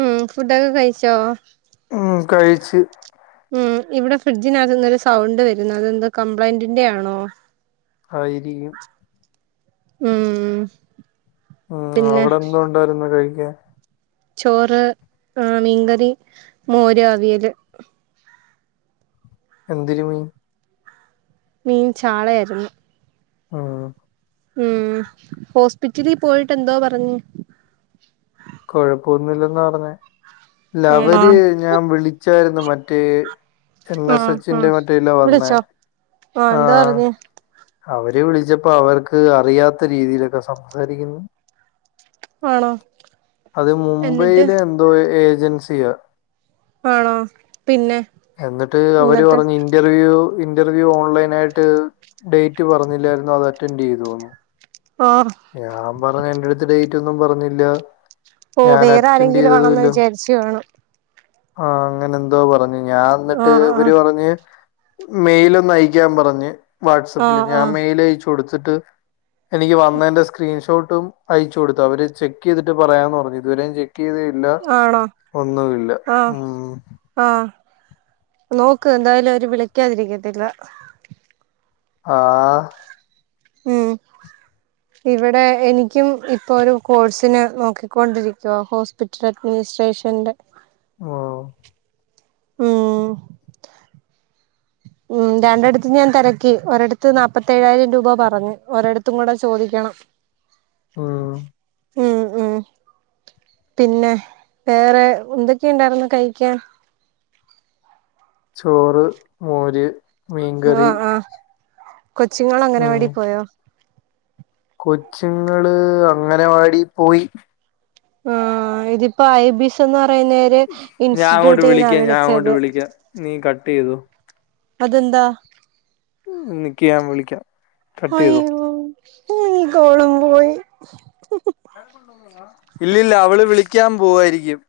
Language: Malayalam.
ഉം ഫുഡൊക്കെ കഴിച്ചോ? കഴിച്ച്. ഉം ഇവിടെ ഫ്രിഡ്ജിനകത്ത് നിന്നൊരു സൗണ്ട് വരുന്നു. അതെന്ത് കംപ്ലന്റിന്റെ ആണോ? ആയിരിക്കും. ഉം. ഉം പിന്നെ അവിടെ എന്ത ഉണ്ടായിരുന്നു കഴിക്കാൻ? ചോറ് ആ മീൻ കറി, മോര്, അവിയല്. എന്തര് മീൻ? മീൻ ചാളയാര്ന്ന്‌. ആ ഉം ഹോസ്പിറ്റലിപോയിട്ട് എന്തോ പറഞ്ഞ്? കൊഴപ്പൊന്നില്ലെന്ന പറഞ്ഞേ. ആണോ ലവര് ഞാൻ വിളിച്ചായിരുന്നു മറ്റേ, എൻ എസ് ആഹ് സച്ചി ന്റെ ആഹ് മറ്റേ ല്ല വന്നേ വിളിച്ചോ എന്തോ ആഹ്. പറഞ്ഞ് അവര് വിളിച്ചപ്പോ അവർക്ക് അറിയാത്ത രീതിയിലൊക്കെ സംസാരിക്കുന്നു. ആണോ? അത് എന്നിട്ട് മുംബൈയിലെ എന്തോ ഏജൻസിയാ. ആണോ പിന്നെ എന്നിട്ട് അവര് എന്നിട്ട് പറഞ് ഇന്റ ർവ്യൂ ഇന്റർവ്യൂ ഓൺലൈനായിട്ട് ഡേറ്റ് പറഞ്ഞില്ലായിരുന്നൊ അത് അറ്റൻറ്റെയ്തോന്ന്‌. ആഹ്. ഞാൻ പറഞ് എന്റെടുത്ത് ഡേറ്റ് ഒന്നും പറഞ്ഞില്ല. ഓ ഞാൻ വേറെ അറ്റൻഡ് ആരെങ്കിലും ആണെന്ന് ചെയ്തതുല്ല. വിചാരിച്ചു കാണും ആ അങ്ങനെന്തോ പറഞ്ഞു. ഞാൻ എന്നിട്ട് ആഹ് ഇവര് ആഹ് പറഞ്ഞ്, മെയിലൊന്ന് അയക്കാൻ പറഞ്ഞ് വാട്സപ്പില്. ആഹ് ഞാൻ ആഹ് മെയില് അയച്ചു കൊടുത്തിട്ടു എനിക്ക് വന്നേ ന്റെ സ്ക്രീൻഷോട്ടും അയച്ചു കൊടുത്തു. അവര് ചെക്ക് ചെയ്തിട്ട് പറയാന്ന് പറഞ് ഇതുവരേം ചെക്ക് ചെയ്ത ട്ടില്ല ആണോ ഒന്നുല്ല. ആഹ് ആഹ് നോക്ക് എന്തായാലും അവര് വിളിക്കാതിരിക്കത്തില്ല ആഹ് ഉം ഇവിടെ എനിക്കും ഇപ്പോ ഒരു കോഴ്സിന് നോക്കിക്കൊണ്ടിരിക്കുവ ഹോസ് പിറ്റൽ അഡ്മിനിസ്ട്രേഷൻ്റെ ഓഹ് ഉം ഉം രണ്ടിടത്ത് ഞാൻ തിരക്കി ഒരടത്ത് നാല്പ്പത്തി ഏഴായിരം രൂപ പറഞ്ഞ് ഒരട ത്തും കൂടെ ചോദിക്കണം ഉം ഉം ഉം പിന്നെ വേറെ എന്തൊക്കെയുണ്ടായിരുന്ന്‌ കഴിക്കാൻ ചോറ് മോര് മീൻകറി ഉം കൊച്ചിങ്ങളഗനവാടി പോയോ കൊച്ചുങ്ങള് അങ്ങനവാടി പോയി ആഹ് ഇതിപ്പോ ഐ ബിസ് എന്ന് പറയുന്നരു ഞാൻ അങ്ങോട്ട് ഇൻസ്റ്റിറ്റ്യൂട്ടി ന്നാ വിളിക്കാം ഞാൻ അങ്ങോട്ട് വിളിച്ചത് വിളിക്കാം നീ കട്ടെയ്തോ അതെന്താ നിക്ക് ഞാ വിളിക്കാം കട്ട് ചെയ്തോ അയ്യോ ഈ കോളുമ്പോയി ഇല്ലില്ല അവള് വിളിക്കാ പോവായിരിക്കും